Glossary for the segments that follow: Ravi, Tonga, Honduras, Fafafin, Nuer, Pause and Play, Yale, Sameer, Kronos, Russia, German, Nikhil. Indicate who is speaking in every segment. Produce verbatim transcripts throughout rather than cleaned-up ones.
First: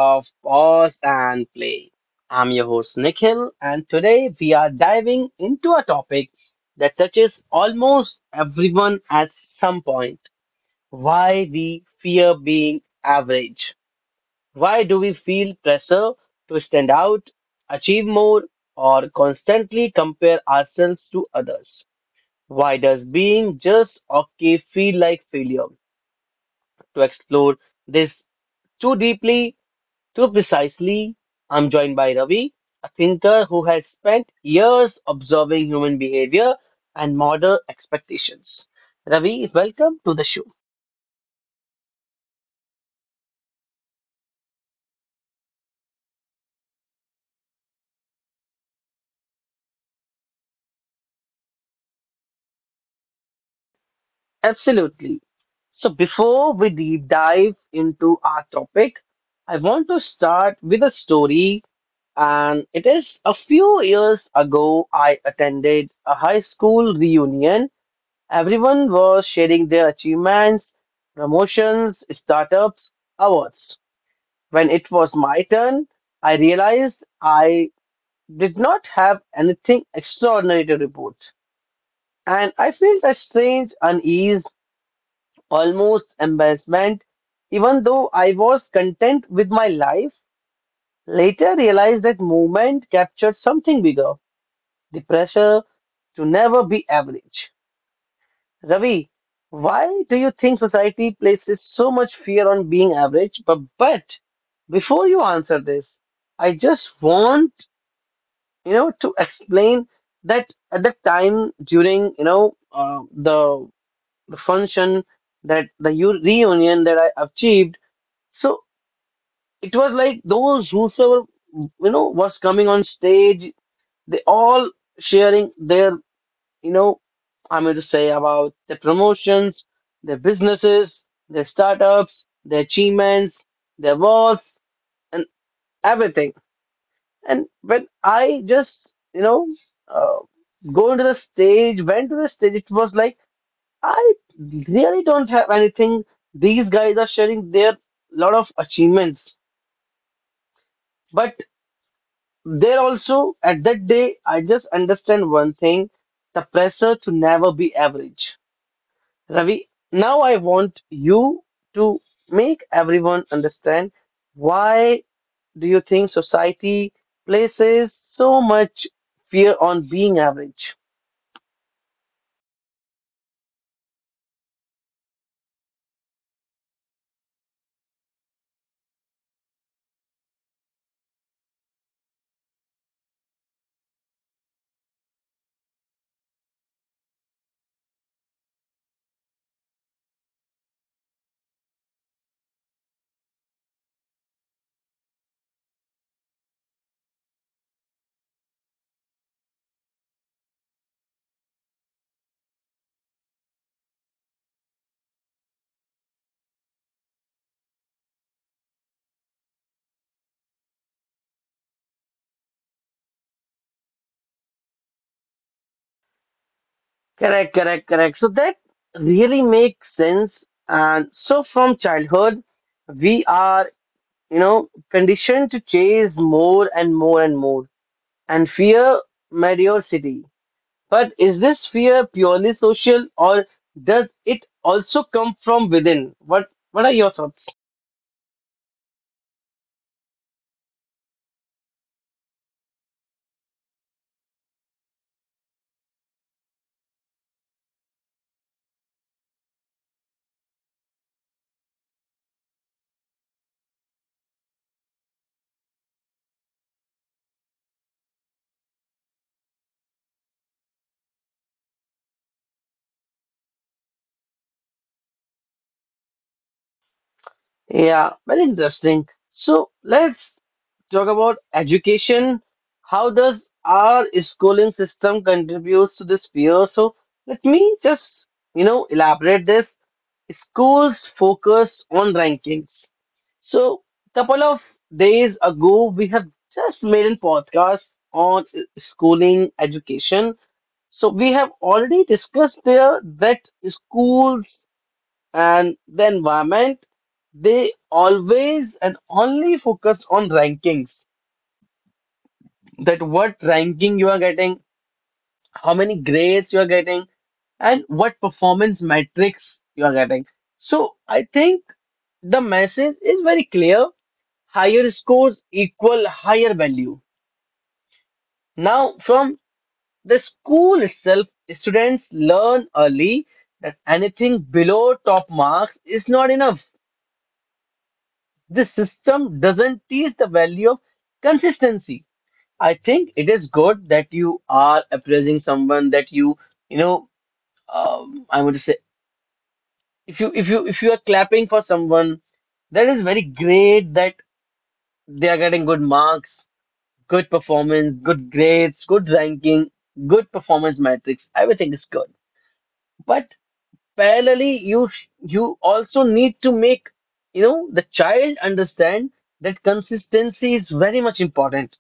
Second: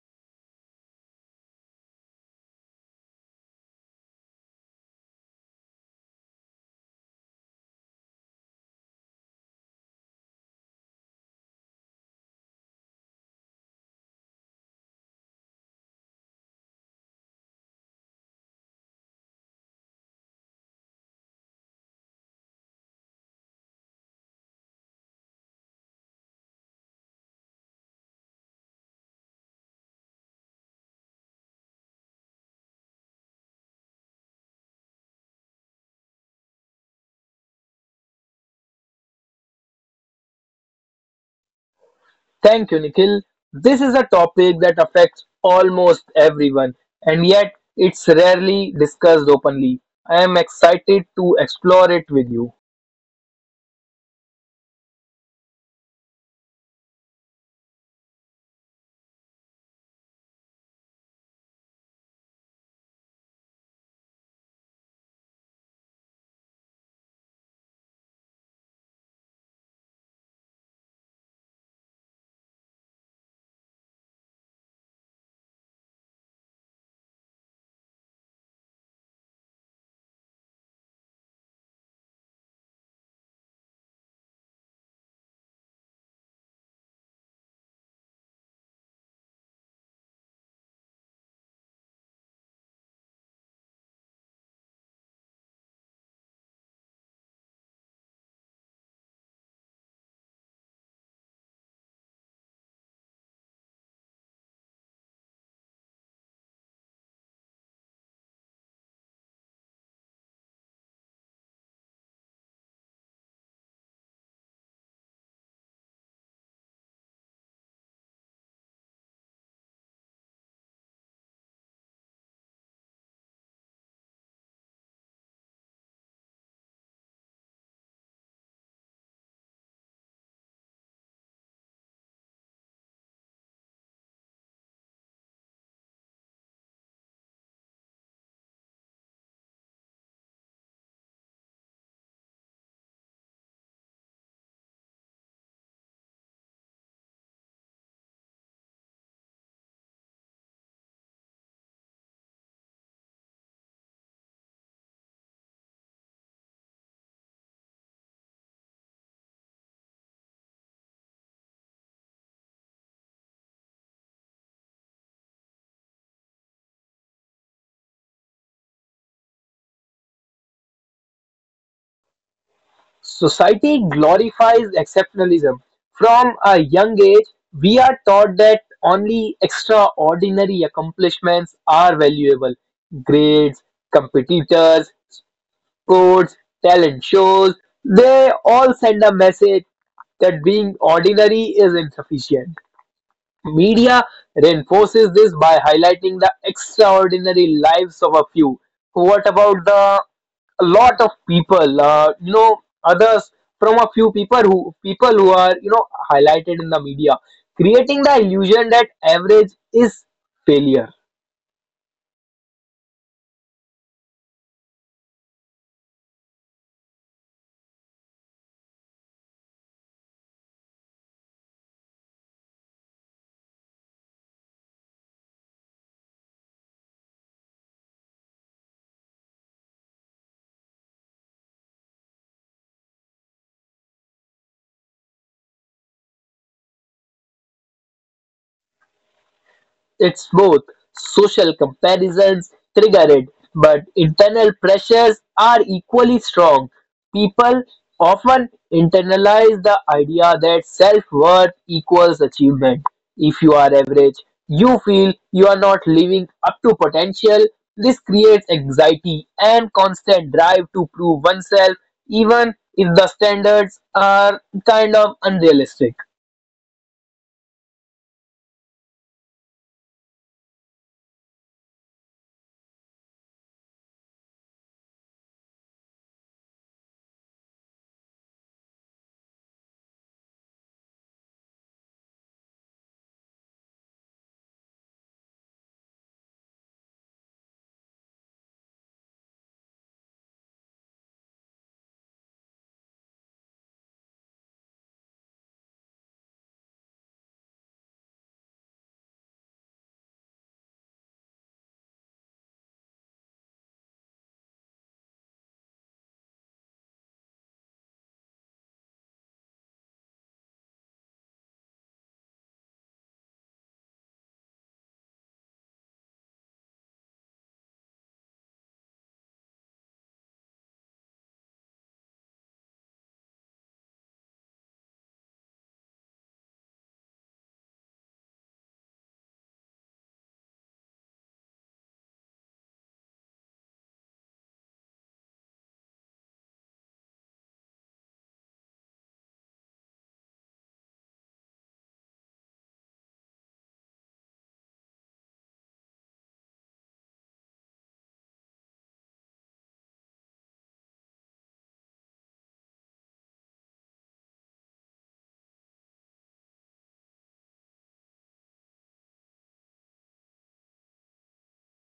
Speaker 1: of Pause and Play. I'm your host, Nikhil, and today we are diving into a topic that touches almost everyone at some point: why we fear being average. Why do we feel pressure to stand out, achieve more, or constantly compare ourselves to others? Why does being just okay feel like failure? To explore this too deeply, too precisely, I'm joined by Ravi, a thinker who has spent years observing human behavior and model expectations. Ravi, welcome to the show.
Speaker 2: Thank you, Nikhil. This is a topic that affects almost everyone, and yet it's rarely discussed openly. I am excited to explore it with you.
Speaker 1: Absolutely. So, before we deep dive into our topic, I want to start with a story. And it is a few years ago, I attended a high school reunion. Everyone was sharing their achievements, promotions, startups, awards. When it was my turn, I realized I did not have anything extraordinary to report. And I felt a strange unease, almost embarrassment, even though I was content with my life. Later realized that movement captured something bigger, the pressure to never be average. Ravi, why do you think society places so much fear on being average? But, but before you answer this, I just want you know to explain that at the time during you know uh, the the function that the u- reunion that I achieved, so it was like those whosoever you know was coming on stage, they all sharing their you know, I'm going to say about the promotions, their businesses, their startups, their achievements, their awards, and everything. And when I just, you know, uh, go into the stage, went to the stage, it was like, I really don't have anything. These guys are sharing their lot of achievements. But there also, at that day, I just understand one thing: the pressure to never be average. Ravi, now I want you to make everyone understand, why do you think society places so much fear on being average?
Speaker 2: Society glorifies exceptionalism. From a young age, we are taught that only extraordinary accomplishments are valuable. Grades, competitors, sports, talent shows, they all send a message that being ordinary is insufficient. Media reinforces this by highlighting the extraordinary lives of a few. What about the a lot of people, uh, you know, others from a few people who people who are you know highlighted in the media, creating the illusion that average is failure.
Speaker 1: Correct, correct, correct. So that really makes sense. And so from childhood, we are, you know, conditioned to chase more and more and more and fear mediocrity. But is this fear purely social, or does it also come from within? What what are your thoughts?
Speaker 2: It's both social comparisons trigger it, but internal pressures are equally strong. People often internalize the idea that self worth equals achievement. If you are average, you feel you are not living up to potential. This creates anxiety and constant drive to prove oneself, even if the standards are kind of unrealistic.
Speaker 1: Yeah, very interesting. So let's talk about education. How does our schooling system contributes to this fear? So let me just, you know, elaborate this. Schools focus on rankings. So couple of days ago, we have just made a podcast on schooling education. So we have already discussed there that schools and the environment, they always and only focus on rankings. That what ranking you are getting, how many grades you are getting, and what performance metrics you are getting. So I think the message is very clear. Higher scores equal higher value. Now, from the school itself, students learn early that anything below top marks is not enough. This system doesn't teach the value of consistency. I think it is good that you are appraising someone, that you, you know, um, I would say, if you if you if you are clapping for someone, that is very great that they are getting good marks, good performance, good grades, good ranking, good performance metrics. Everything is good. But, parallelly, you sh- you also need to make you know the child understand that consistency is very much important,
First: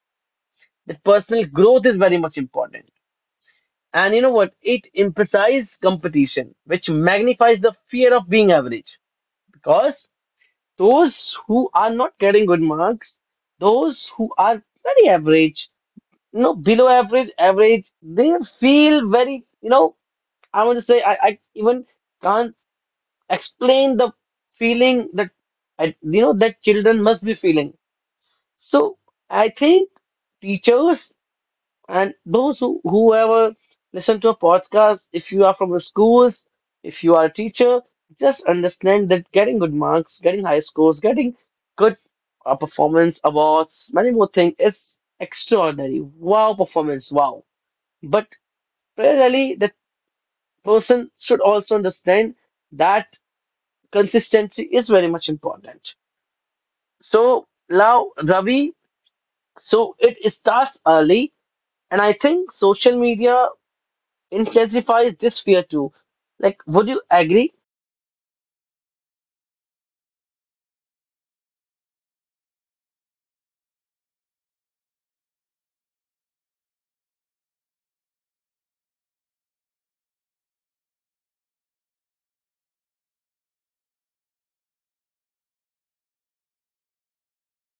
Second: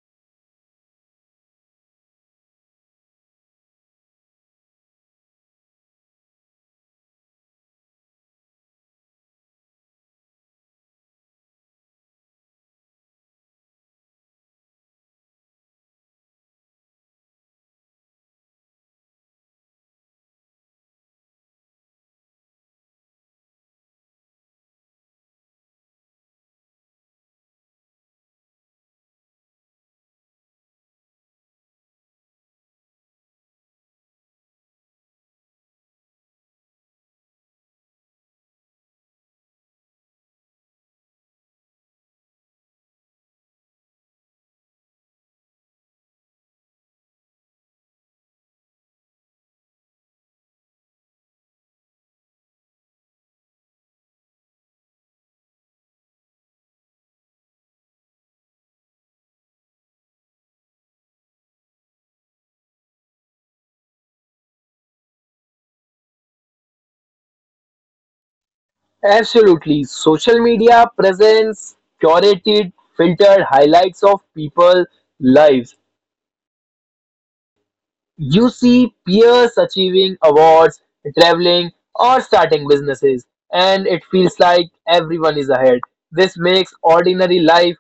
Speaker 1: that personal growth is very much important. And you know what, it emphasizes competition, which magnifies the fear of being average, because those who are not getting good marks, those who are very average, you know below average average, they feel very, you know I want to say I, I even can't explain the feeling that I- you know that children must be feeling. So I think teachers, and those who whoever listen to a podcast, if you are from the schools, if you are a teacher, just understand that getting good marks, getting high scores, getting good uh, performance awards, many more things is extraordinary. Wow, performance, wow. But parallelly, that person should also understand that consistency is very much important. So now, Ravi, so it starts early, and I think social media intensifies this fear too. Like, would you agree?
Speaker 2: Absolutely. Social media presents curated, filtered highlights of people's lives. You see peers achieving awards, traveling, or starting businesses, and it feels like everyone is ahead. This makes ordinary life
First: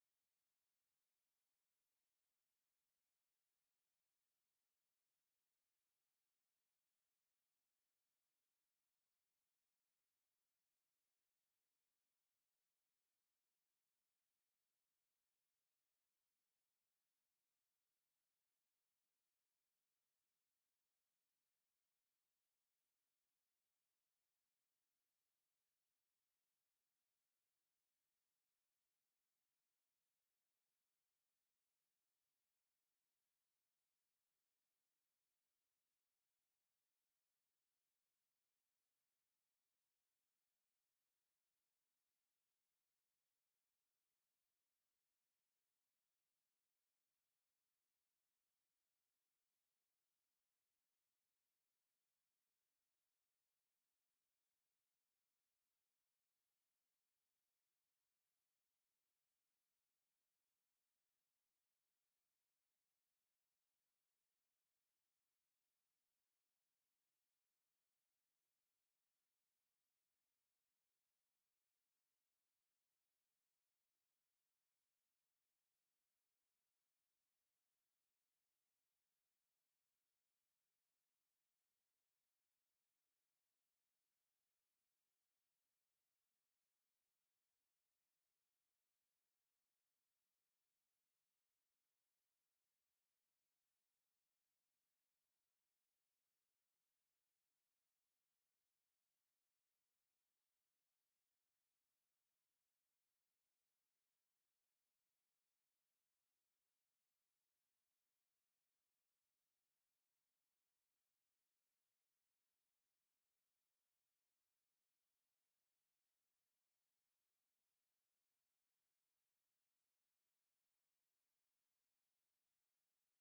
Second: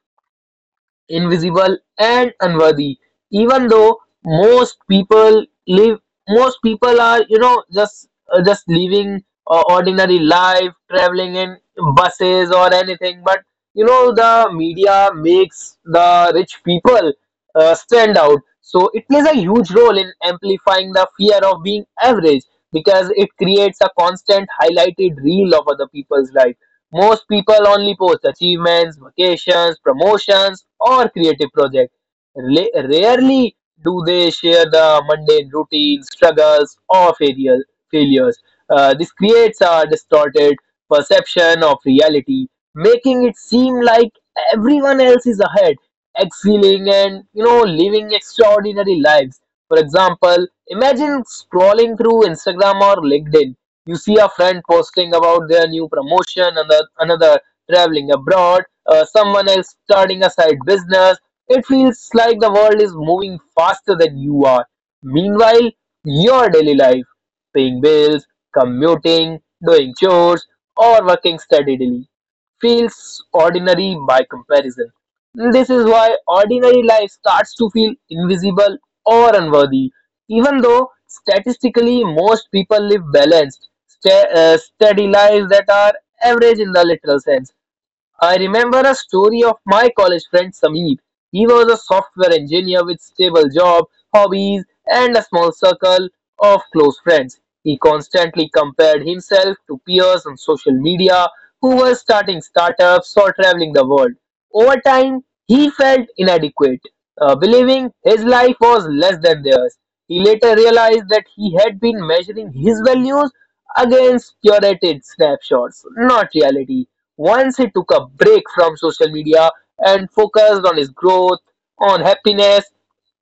Speaker 2: invisible and unworthy, even though most people live most people are you know just uh, just living uh, ordinary life, traveling in buses or anything. But you know the media makes the rich people uh, stand out, so it plays a huge role in amplifying the fear of being average, because it creates a constant highlighted reel of other people's life. Most people only post achievements, vacations, promotions, or creative projects. Ra- Rarely do they share the mundane routines, struggles, or failure- failures. Uh, this creates a distorted perception of reality, making it seem like everyone else is ahead, excelling, and you know, living extraordinary lives. For example, imagine scrolling through Instagram or LinkedIn. You see a friend posting about their new promotion, another another traveling abroad, uh, someone else starting a side business. It feels like the world is moving faster than you are. Meanwhile, your daily life, paying bills, commuting, doing chores, or working steadily, feels ordinary by comparison. This is why ordinary life starts to feel invisible or unworthy, even though statistically most people live balanced, sta- uh, steady lives that are average in the literal sense. I remember a story of my college friend Sameer. He was a software engineer with stable job, hobbies, and a small circle of close friends. He constantly compared himself to peers on social media who were starting startups or traveling the world. Over time, he felt inadequate, uh, believing his life was less than theirs. He later realized that he had been measuring his values against curated snapshots, not reality. Once he took a break from social media and focused on his growth, on happiness,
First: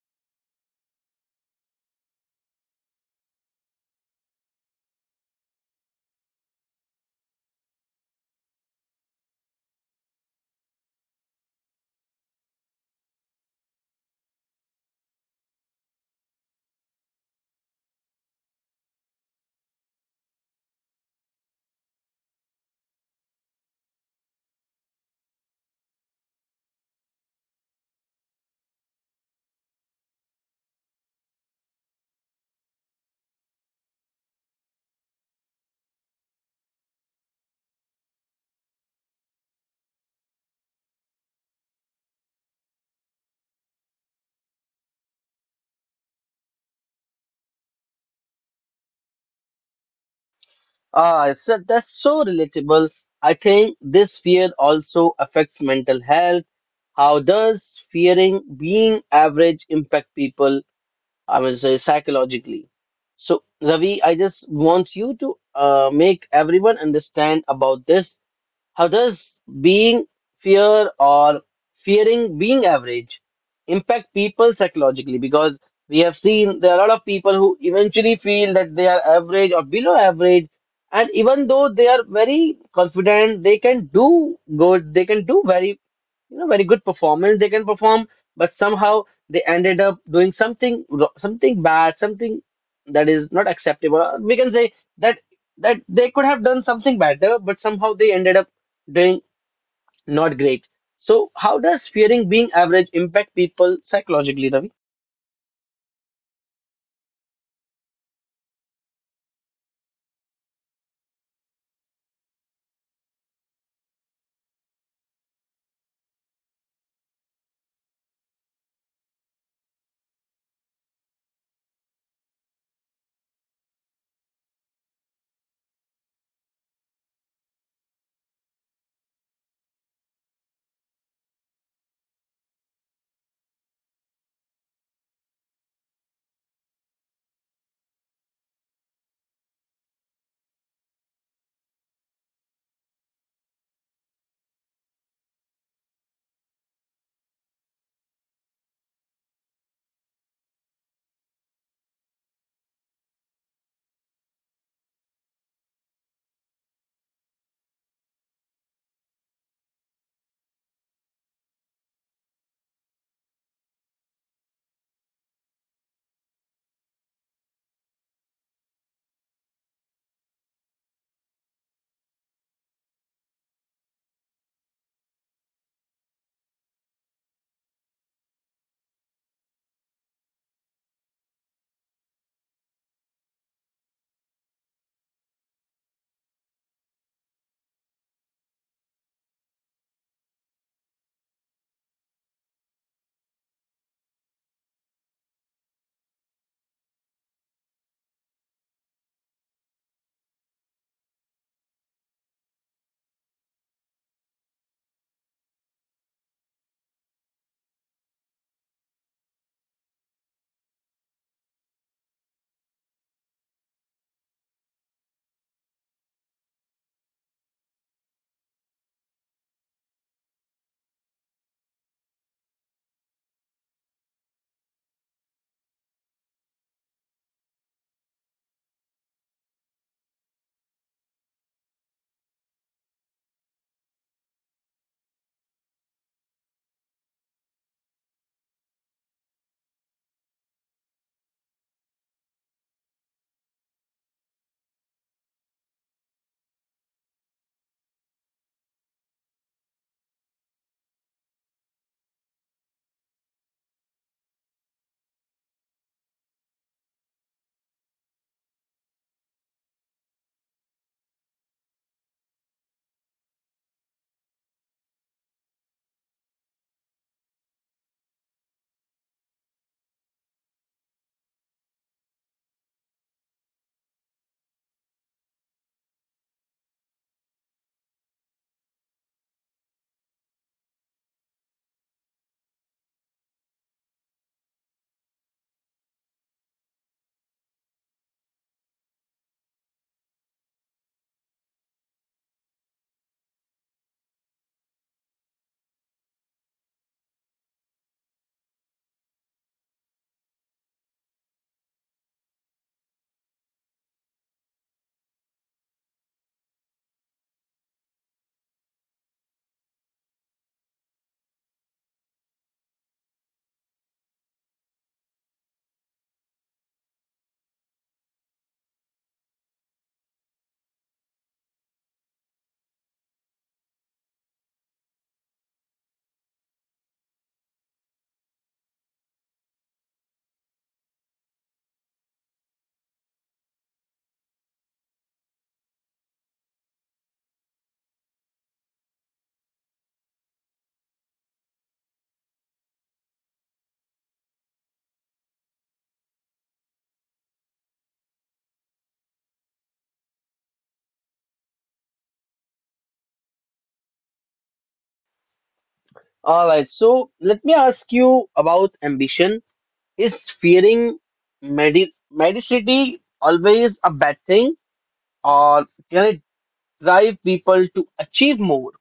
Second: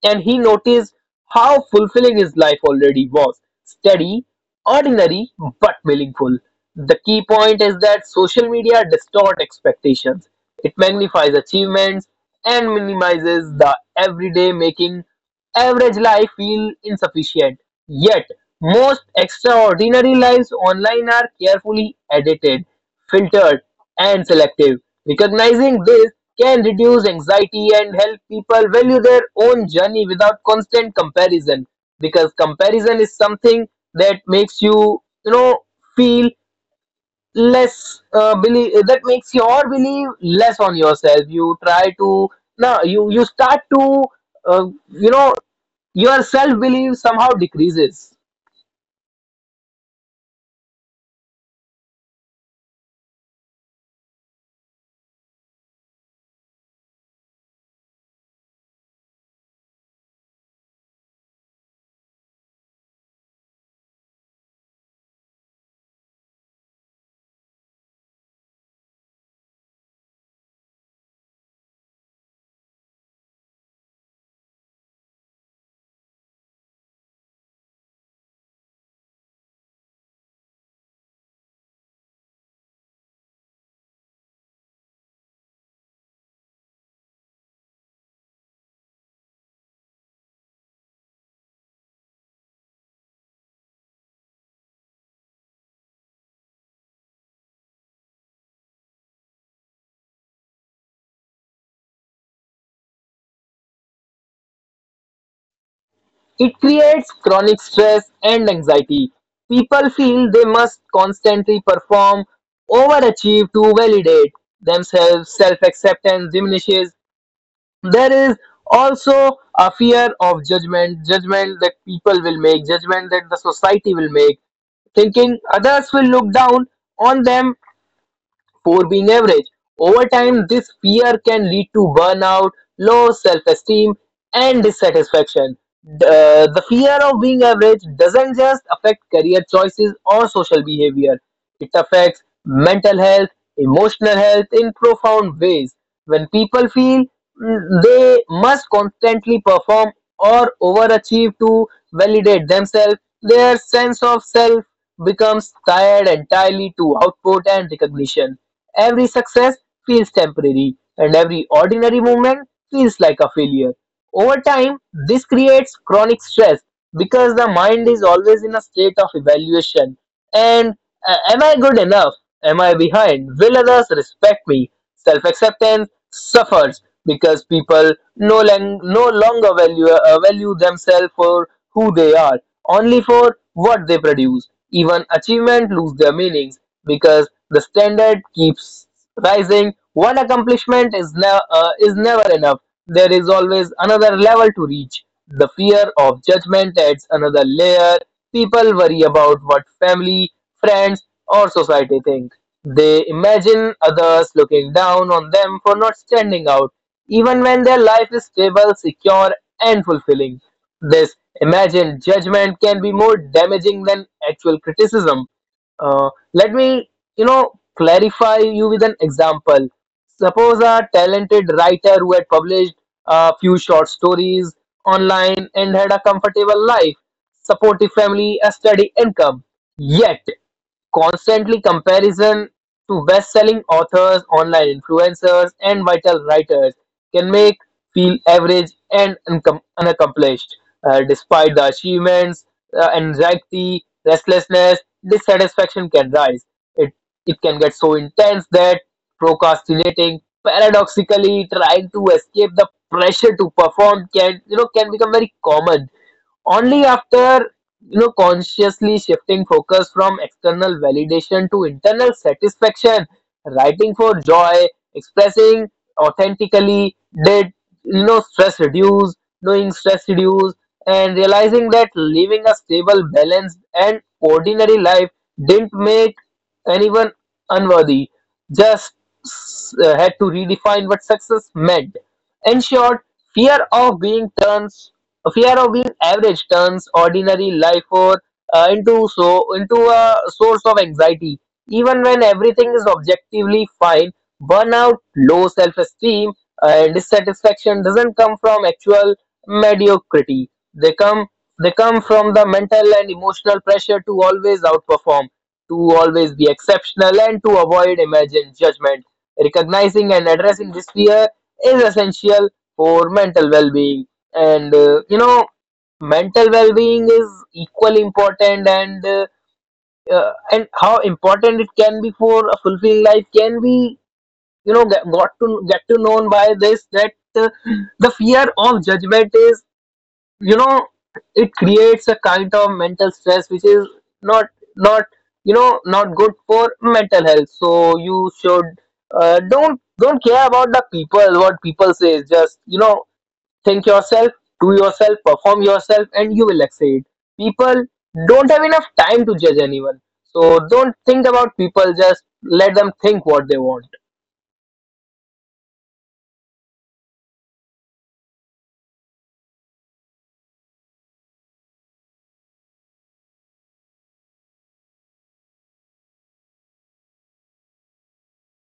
Speaker 2: and he noticed how fulfilling his life already was: steady, ordinary, but meaningful. The key point is that social media distorts expectations, it magnifies achievements and minimizes the everyday, making average life feel insufficient, yet most extraordinary lives online are carefully edited, filtered, and selective. Recognizing this can reduce anxiety and help people value their own journey without constant comparison, because comparison is something that makes you you know feel less, uh, believe, that makes your belief less on yourself. You try to Now you you start to, uh, you know your self belief somehow decreases.
Speaker 1: Ah, so that's so relatable. I think this fear also affects mental health. How does fearing being average impact people, I mean, say psychologically? So, Ravi, I just want you to uh, make everyone understand about this. How does being fear or fearing being average impact people psychologically? Because we have seen there are a lot of people who eventually feel that they are average or below average, and even though they are very confident, they can do good, they can do very you know, very good performance, they can perform, but somehow they ended up doing something wro- something bad, something that is not acceptable. Or we can say that that they could have done something better, but somehow they ended up doing not great. So how does fearing being average impact people psychologically, Ravi?
Speaker 2: It creates chronic stress and anxiety. People feel they must constantly perform, overachieve to validate themselves. Self acceptance diminishes. There is also a fear of judgment judgment that people will make, judgment that the society will make, thinking others will look down on them for being average. Over time, this fear can lead to burnout, low self esteem, and dissatisfaction. The, uh, the fear of being average doesn't just affect career choices or social behavior, it affects mental health, emotional health, in profound ways. When people feel mm, they must constantly perform or overachieve to validate themselves, their sense of self becomes tied entirely to output and recognition. Every success feels temporary, and every ordinary movement feels like a failure. Over time, this creates chronic stress because the mind is always in a state of evaluation, and, uh, am I good enough? Am I behind? Will others respect me? Self acceptance suffers because people no, lang- no longer value, uh, value themselves for who they are, only for what they produce. Even achievement lose their meanings because the standard keeps rising. One accomplishment is, ne- uh, is never enough. There is always another level to reach. The fear of judgment adds another layer. People worry about what family, friends, or society think. They imagine others looking down on them for not standing out, even when their life is stable, secure, and fulfilling. This imagined judgment can be more damaging than actual criticism. Uh, let me, you know, clarify you with an example. Suppose a talented writer who had published a few short stories online and had a comfortable life, supportive family, a steady income. Yet, constantly comparison to best-selling authors, online influencers, and vital writers can make feel average and uncom- unaccomplished. Uh, despite the achievements, uh, anxiety, restlessness, dissatisfaction can rise. It it can get so intense that procrastinating, paradoxically trying to escape the pressure to perform, can you know can become very common. Only after you know consciously shifting focus from external validation to internal satisfaction, writing for joy, expressing authentically, did you know stress reduce, doing stress reduce, and realizing that living a stable, balanced, and ordinary life didn't make anyone unworthy. Just uh, had to redefine what success meant. In short, fear of being turned fear of being average turns ordinary life, or, uh, into so into a source of anxiety. Even when everything is objectively fine, burnout, low self-esteem, and dissatisfaction doesn't come from actual mediocrity. They come they come from the mental and emotional pressure to always outperform, to always be exceptional, and to avoid imagined judgment. Recognizing and addressing this fear is essential for mental well-being, and uh, you know mental well-being is equally important, and uh, uh, and how important it can be for a fulfilling life can be, you know get, got to get to known by this, that uh, the fear of judgment is, you know it creates a kind of mental stress which is not not you know not good for mental health. So you should, uh, don't don't care about the people what people say. Just you know think yourself, do yourself, perform yourself, and you will exceed. People don't have enough time to judge anyone. So don't think about people, just let them think what they want.
Speaker 1: All right, so let me ask you about ambition. Is fearing medi mediocrity always a bad thing, or can it drive people to achieve more?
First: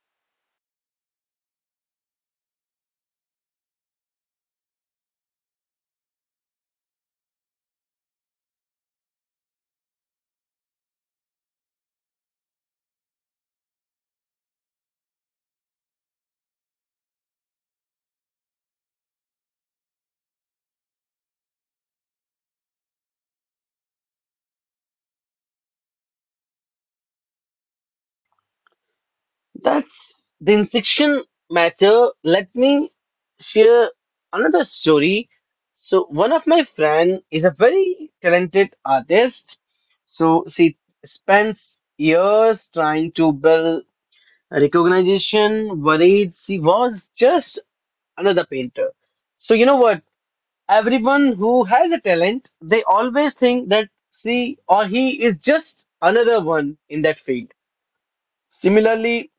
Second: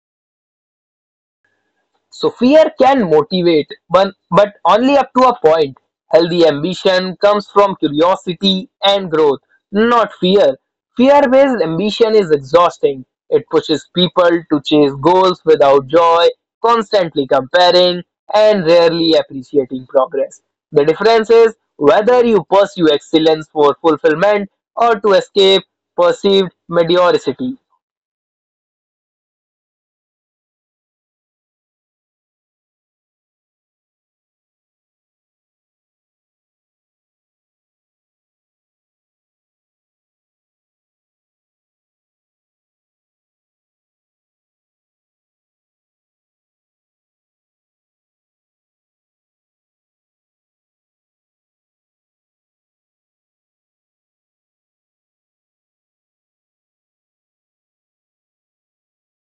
Speaker 2: So fear can motivate, but, but only up to a point. Healthy ambition comes from curiosity and growth, not fear. Fear based ambition is exhausting. It pushes people to chase goals without joy, constantly comparing, and rarely appreciating progress. The difference is whether you pursue excellence for fulfillment or to escape perceived mediocrity.
Speaker 1: That's the insection matter. Let me share another story. So one of my friend is a very talented artist. So she spends years trying to build recognition, worried she was just another painter. So you know what? Everyone who has a talent, they always think that she or he is just another one in that field. Similarly,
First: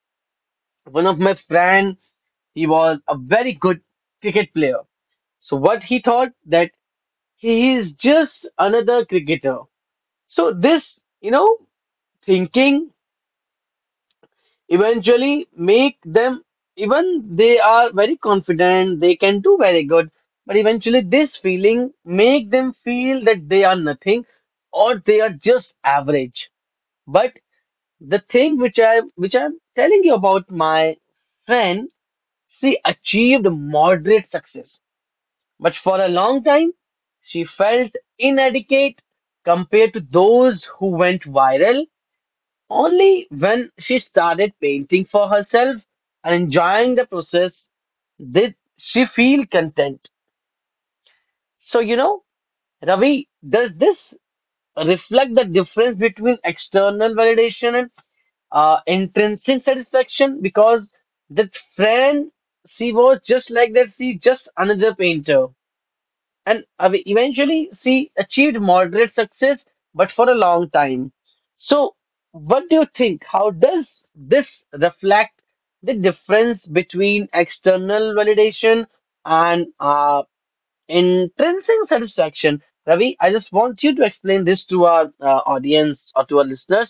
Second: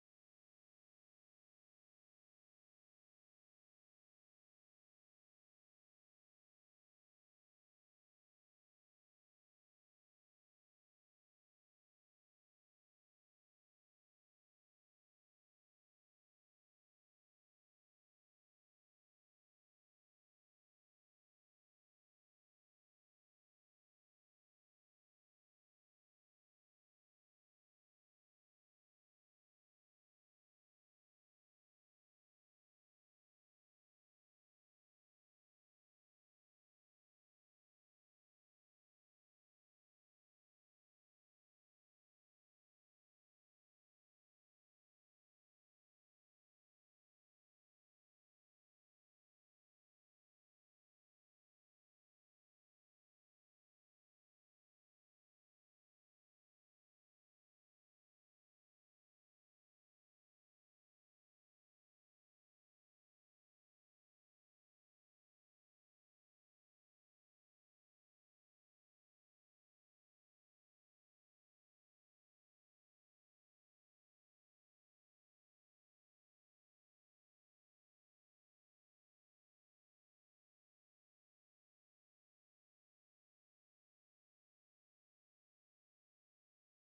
Speaker 1: one of my friend, he was a very good cricket player. So what he thought, that he is just another cricketer. So this, you know, thinking eventually make them, even they are very confident, they can do very good, but eventually this feeling make them feel that they are nothing, or they are just average. But the thing which I which I'm telling you about my friend, she achieved moderate success. But for a long time, she felt inadequate compared to those who went viral. Only when she started painting for herself and enjoying the process did she feel content. So, you know Ravi, does this reflect the difference between external validation and uh, intrinsic satisfaction? Because that friend, she was just like that, she just another painter, and av- eventually she achieved moderate success, but for a long time. So, what do you think? How does this reflect the difference between external validation and uh, intrinsic satisfaction? Ravi, I just want you to explain this to our uh, audience or to our listeners.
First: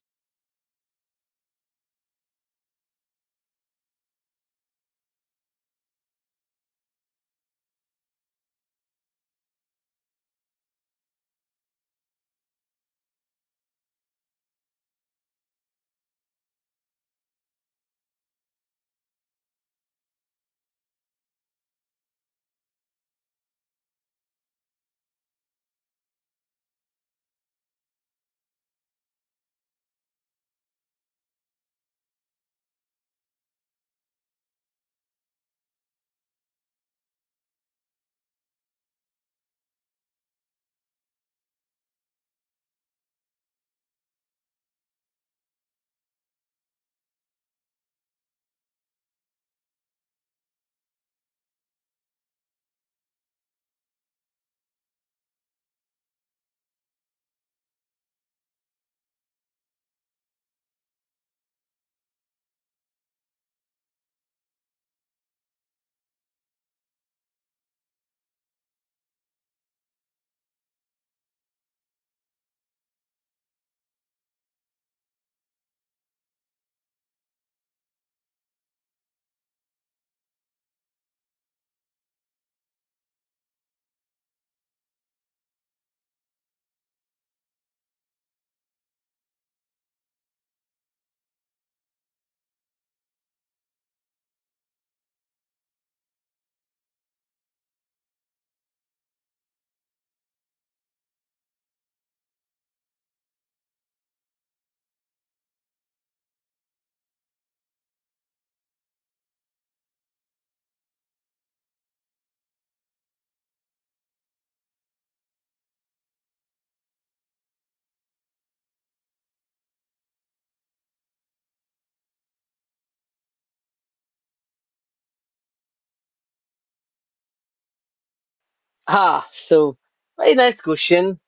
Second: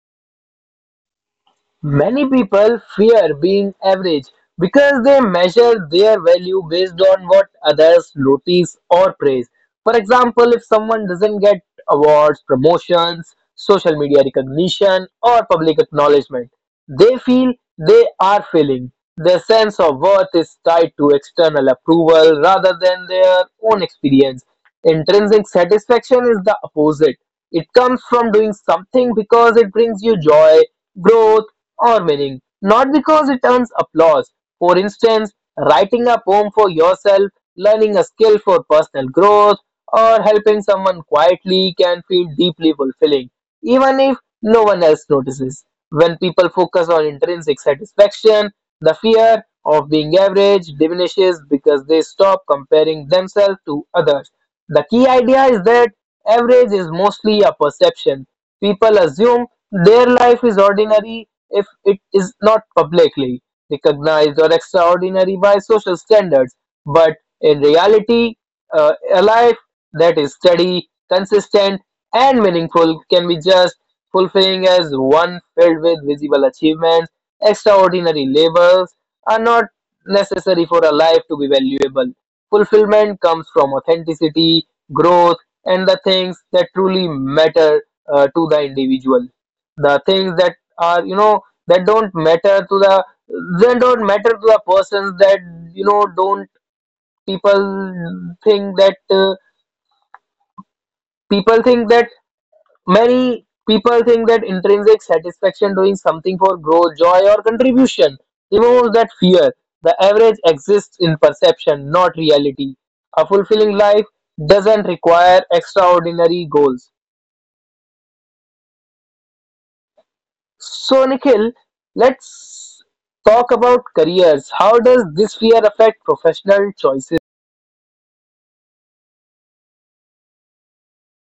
Speaker 2: Many people fear being average because they measure their value based on what others notice or praise. For example, if someone doesn't get awards, promotions, social media recognition, or public acknowledgement, they feel they are failing; their sense of worth is tied to external approval rather than their own experience. Intrinsic satisfaction is the opposite. It comes from doing something because it brings you joy, growth, or meaning, not because it earns applause. For instance, writing a poem for yourself, learning a skill for personal growth, or helping someone quietly can feel deeply fulfilling, even if no one else notices. When people focus on intrinsic satisfaction, the fear of being average diminishes because they stop comparing themselves to others. The key idea is that average is mostly a perception. People assume their life is ordinary if it is not publicly recognized or extraordinary by social standards. But in reality, uh, a life that is steady, consistent, and meaningful can be just fulfilling as one filled with visible achievements. Extraordinary labels are not necessary for a life to be valuable. Fulfillment comes from authenticity, growth, and the things that truly matter uh, to the individual. The things that are, you know, that don't matter to the they don't matter to the persons that you know don't people think that uh, people think that Many people think that intrinsic satisfaction, doing something for growth, joy, or contribution, removes that fear. The average exists in perception, not reality. A fulfilling life doesn't require extraordinary goals. So, Nikhil, let's talk about careers. How does this fear affect professional choices?
Speaker 1: Ah, so very nice question.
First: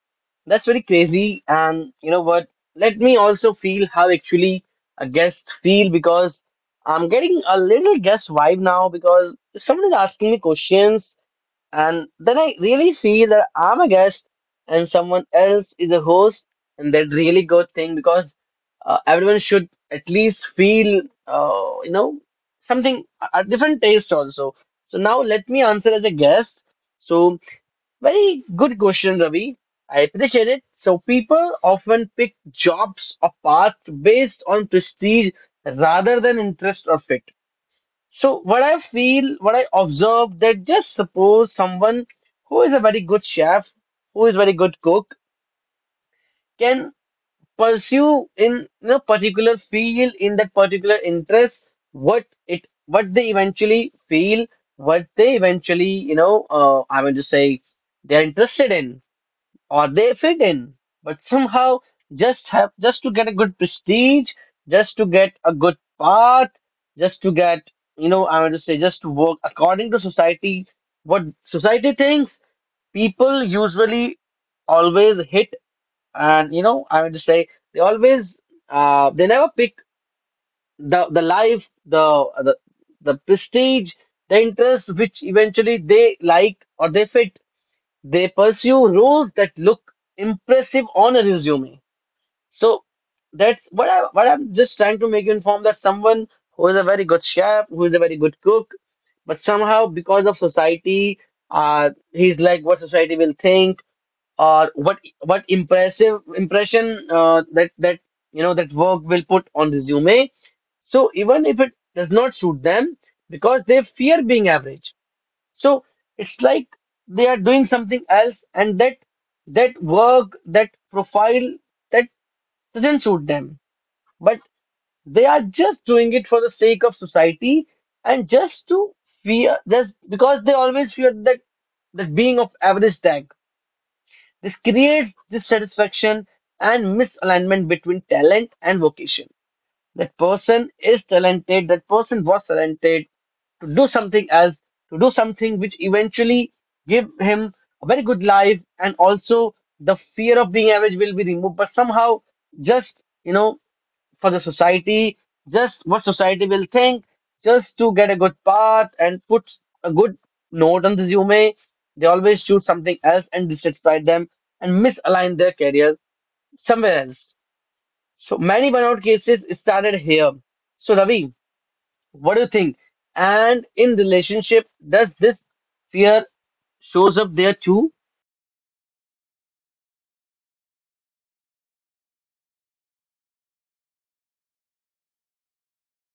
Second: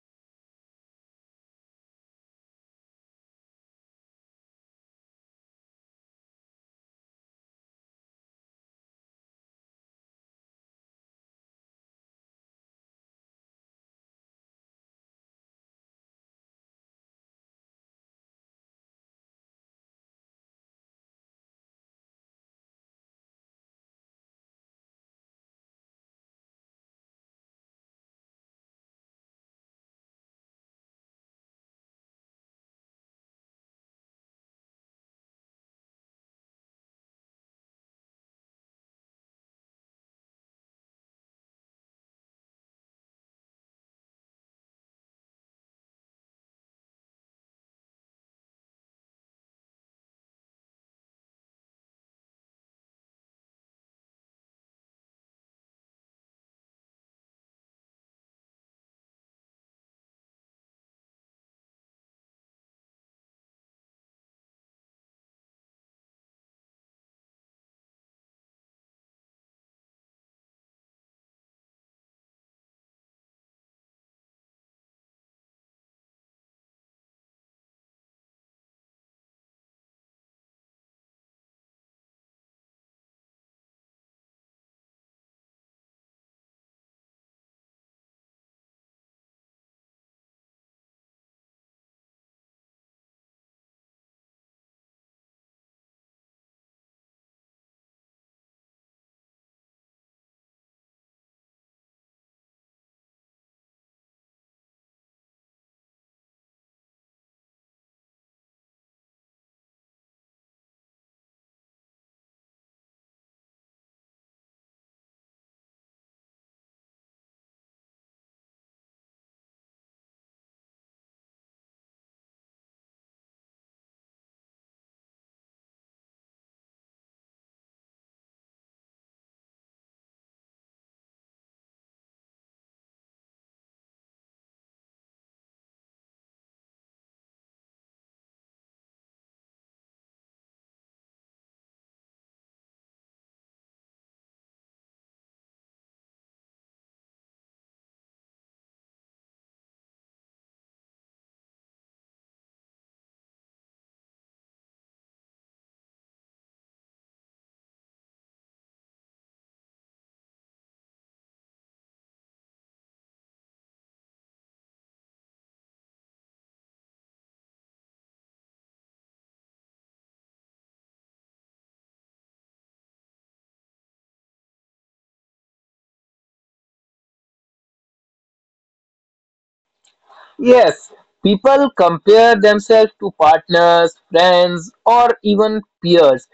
Speaker 1: That's very crazy. And you know what? Let me also feel how actually a guest feel, because I'm getting a little guest vibe now because someone is asking me questions, and then I really feel that I'm a guest and someone else is a host, and that really good thing, because uh, everyone should at least feel, uh, you know something, a a different taste also. So now let me answer as a guest. So very good question, Ravi. I appreciate it. So people often pick jobs or paths based on prestige rather than interest or fit. So what I feel, what I observe, that just suppose someone who is a very good chef, who is very good cook, can pursue in a particular field, in that particular interest, what it, what they eventually feel, what they eventually, you know, uh, I want to say, they are interested in, or they fit in, but somehow just have just to get a good prestige, just to get a good part, just to get, you know I want to say just to work according to society, what society thinks, people usually always hit, and you know I want to say they always uh, they never pick the the life the the the prestige, the interests which eventually they like or they fit, they pursue roles that look impressive on a resume. So that's what I what I'm just trying to make you inform that someone who is a very good chef, who is a very good cook, but somehow because of society, uh, he's like what society will think, or what what impressive impression uh, that that you know that work will put on resume. So even if it does not suit them, because they fear being average, so it's like they are doing something else, and that that work, that profile, that doesn't suit them. But they are just doing it for the sake of society, and just to fear, just because they always fear that that being of average tag. This creates dissatisfaction and misalignment between talent and vocation. That person is talented, that person was talented to do something else, to do something which eventually give him a very good life, and also the fear of being average will be removed. But somehow, just you know, for the society, just what society will think, just to get a good part and put a good note on the resume, they always choose something else and dissatisfy them and misalign their career somewhere else. So many burnout cases started here. So Ravi, what do you think? And in relationship, does this fear shows up there too?
Speaker 2: Yes, people compare themselves to partners, friends, or even peers.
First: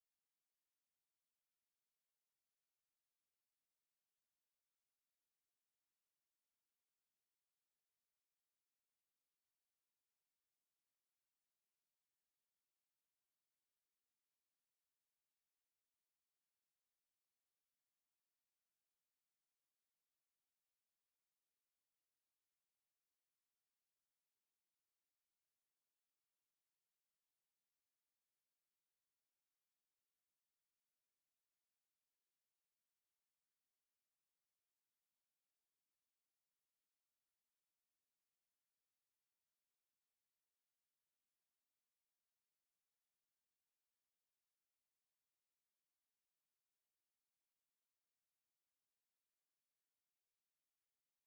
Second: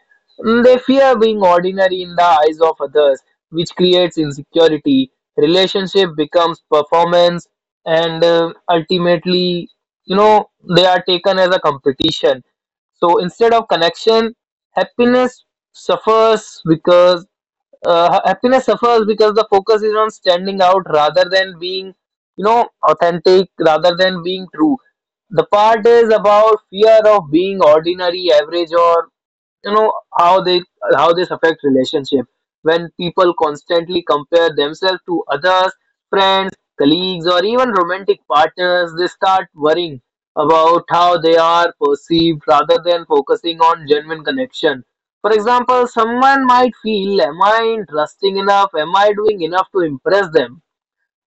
Speaker 2: Mm, They fear being ordinary in the eyes of others, which creates insecurity. Relationship becomes performance, and uh, ultimately, you know, they are taken as a competition. So instead of connection, happiness suffers because uh, happiness suffers because the focus is on standing out rather than being you know authentic, rather than being true. The part is about fear of being ordinary average, or you know how they how this affect relationship. When people constantly compare themselves to others, friends, colleagues, or even romantic partners, they start worrying about how they are perceived rather than focusing on genuine connection. For example, someone might feel, am I interesting enough? Am I doing enough to impress them?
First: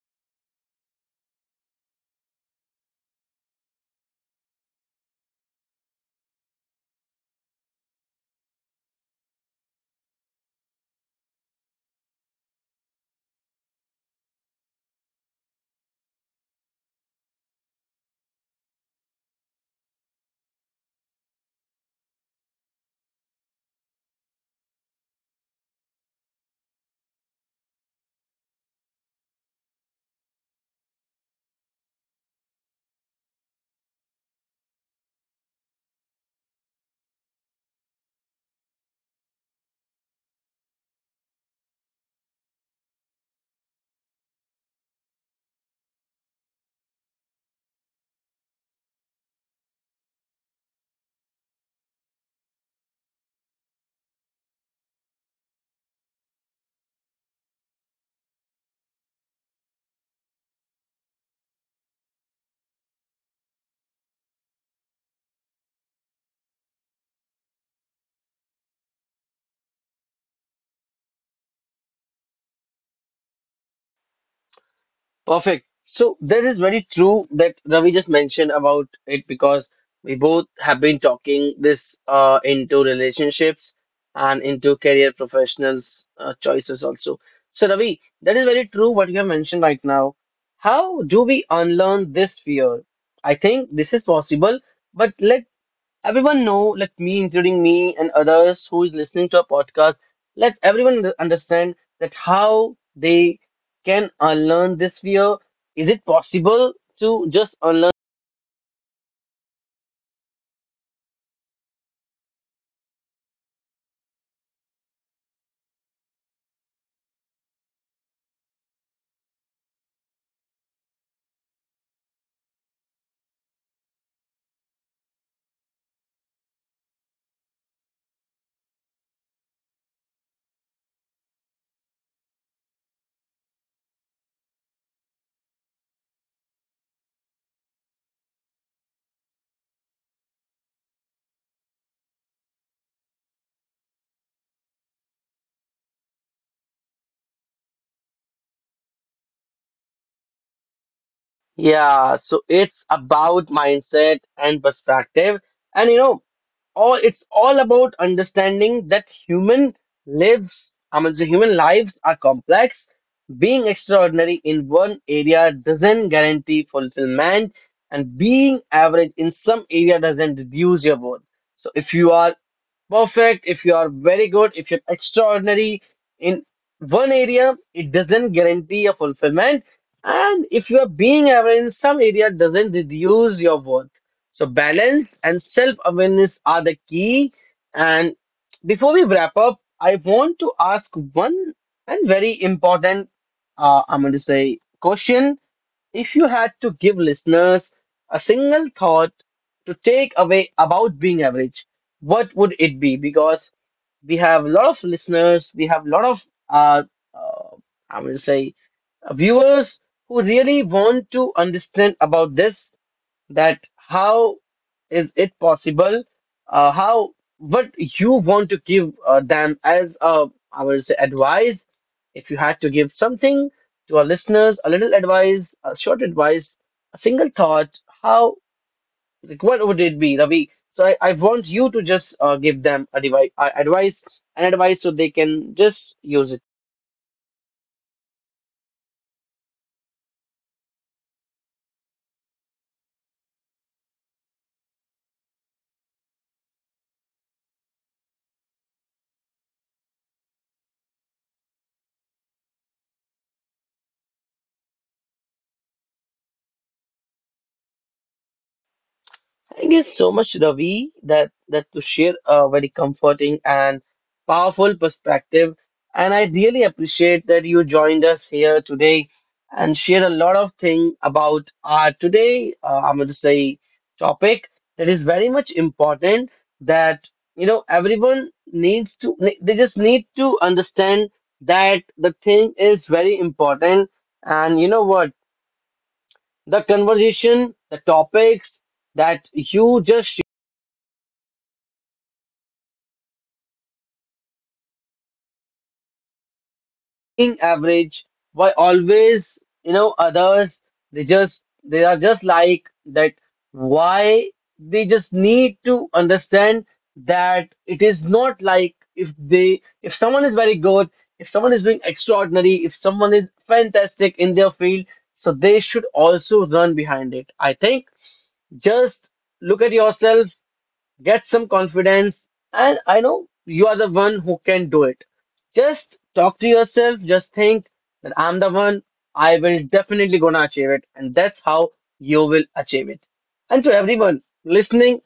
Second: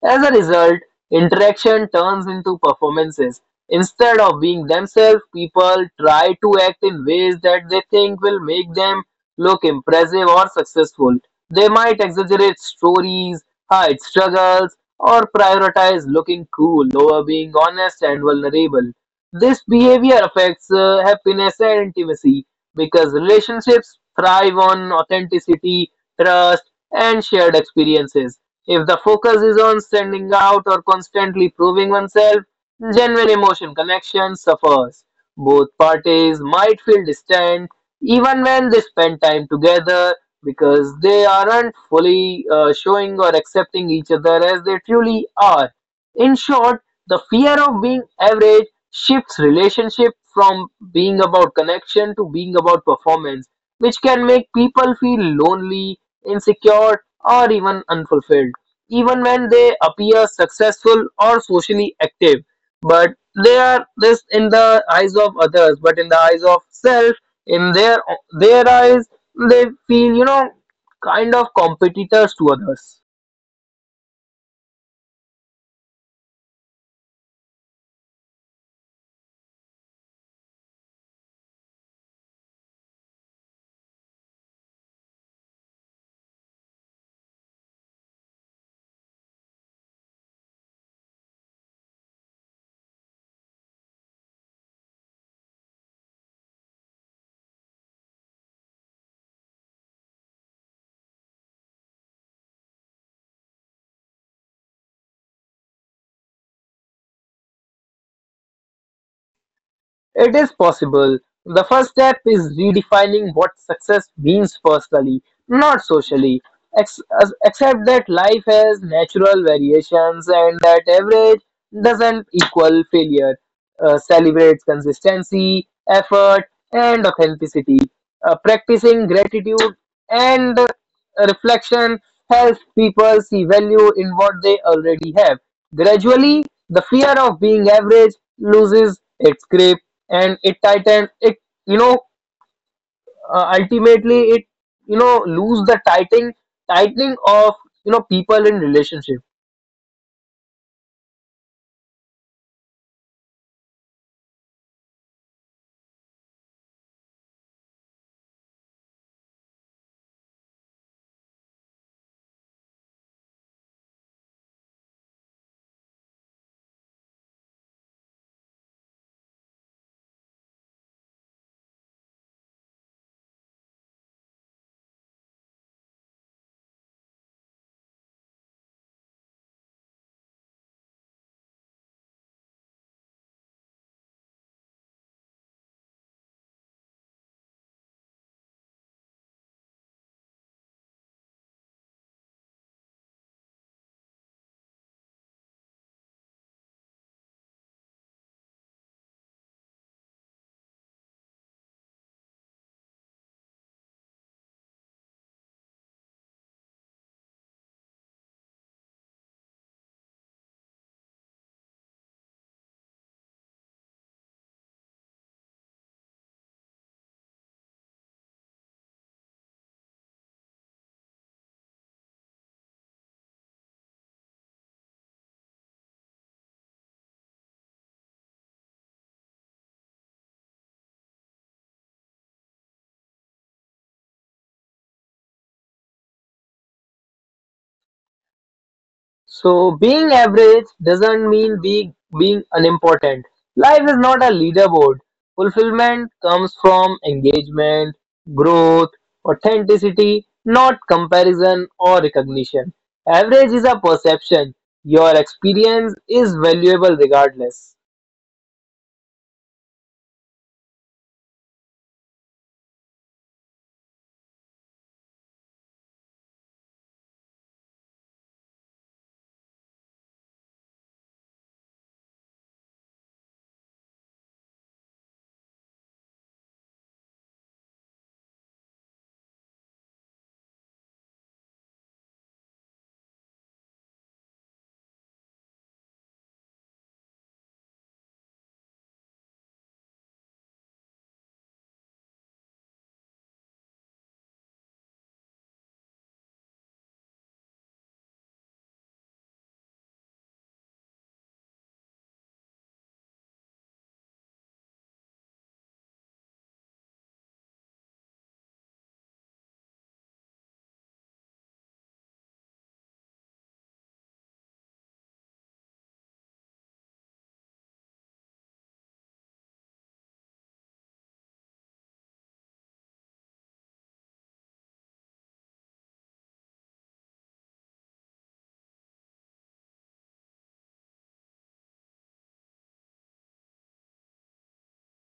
Speaker 2: As a result, interaction turns into performances. Instead of being themselves, people try to act in ways that they think will make them look impressive or successful. They might exaggerate stories, hide struggles, or prioritize looking cool over being honest and vulnerable. This behavior affects uh, happiness and intimacy, because relationships thrive on authenticity, trust, and shared experiences. If the focus is on standing out or constantly proving oneself, genuine emotion connection suffers. Both parties might feel distant even when they spend time together, because they aren't fully uh, showing or accepting each other as they truly are. In short, the fear of being average shifts relationship from being about connection to being about performance, which can make people feel lonely, insecure, or even unfulfilled, even when they appear successful or socially active. But they are this in the eyes of others; but in the eyes of self, in their their eyes, they feel, you know kind of competitors to others.
Speaker 1: Perfect. So that is very true that Ravi just mentioned about it because we both have been talking this uh, into relationships and into career professionals uh, choices also. So Ravi, that is very true what you have mentioned right now. How do we unlearn this fear? I think this is possible, but let everyone know, let me, including me and others who is listening to our podcast, let everyone un- understand that how they can unlearn this fear. Is it possible to just unlearn?
Speaker 2: It is possible. The first step is redefining what success means personally, not socially. Ex- accept that life has natural variations and that average doesn't equal failure. Uh, celebrates consistency, effort, and authenticity. Uh, practicing gratitude and reflection helps people see value in what they already have. Gradually, the fear of being average loses its grip, and it tightens it, you know uh, ultimately it, you know lose the tightening tightening of, you know people in relationship.
Speaker 1: Yeah, so it's about mindset and perspective. And you know, all it's all about understanding that human lives I mean the human lives are complex, being extraordinary in one area doesn't guarantee fulfillment and being average in some area doesn't reduce your worth. So if you are perfect, if you are very good, if you're extraordinary in one area, it doesn't guarantee your fulfillment, and if you are being average in some area doesn't reduce your worth. So balance and self-awareness are the key. And before we wrap up, I want to ask one and very important, uh, I'm going to say, question. If you had to give listeners a single thought to take away about being average, what would it be? Because we have a lot of listeners, we have a lot of, uh, uh, I'm going to say, viewers who really want to understand about this, that how is it possible? Uh, how what you want to give uh, them as uh, I would say advice? If you had to give something to our listeners, a little advice, a short advice, a single thought, how like what would it be, Ravi? So I, I want you to just uh, give them a devi- uh, advice, an advice so they can just use it.
Speaker 2: So being average doesn't mean be being unimportant. Life is not a leaderboard. Fulfillment comes from engagement, growth, authenticity, not comparison or recognition. Average is a perception. Your experience is valuable regardless.
Speaker 1: Thank you so much, Ravi, that that to share a very comforting and powerful perspective. And I really appreciate that you joined us here today and shared a lot of thing about our today. Uh, I'm going to say topic that is very much important. That you know everyone needs to, they just need to understand that the thing is very important. And you know what, the conversation, the topics that you just being average, why always, you know, others, they just, they are just like that. Why they just need to understand that it is not like if they, if someone is very good, if someone is doing extraordinary, if someone is fantastic in their field, so they should also run behind it. I think just look at yourself, get some confidence, and I know you are the one who can do it. Just talk to yourself, just think that I'm the one, I will definitely gonna achieve it, and that's how you will achieve it. And to everyone listening,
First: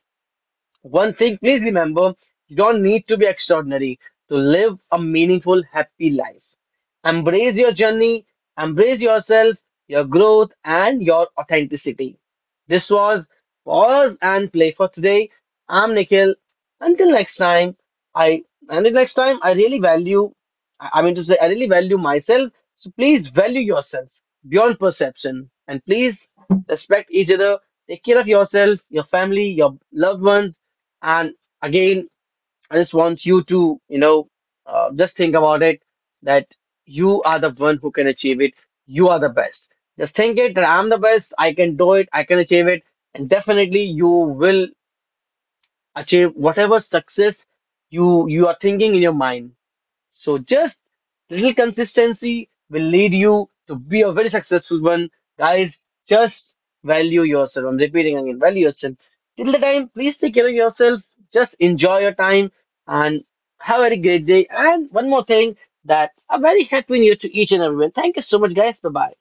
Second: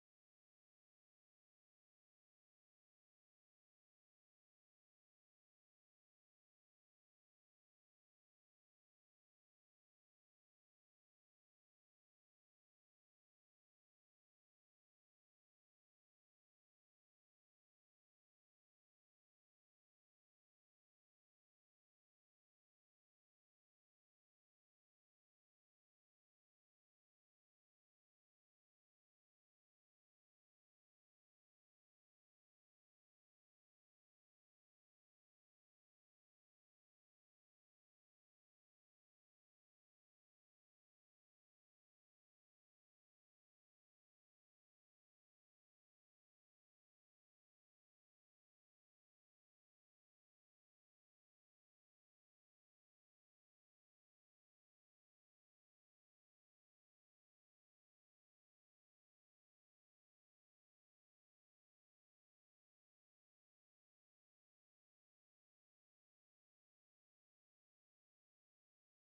Speaker 1: one thing, please remember, you don't need to be extraordinary to live a meaningful, happy life. Embrace your journey, embrace yourself, your growth, and your authenticity. This was Pause and Play for today. I'm Nikhil. Until next time, I until next time, I really value, I I mean to say, I really value myself. So please value yourself beyond perception. And please respect each other. Take care of yourself, your family, your loved ones, and again, I just want you to, you know, uh, just think about it that you are the one who can achieve it. You are the best. Just think it that I'm the best. I can do it. I can achieve it. And definitely, you will achieve whatever success you you are thinking in your mind. So just little consistency will lead you to be a very successful one. Guys, just value yourself. I'm repeating again, value yourself. Till the time, please take care of yourself. Just enjoy your time and have a very great day. And one more thing that a very happy new year to each and everyone. Thank you so much, guys. Bye bye.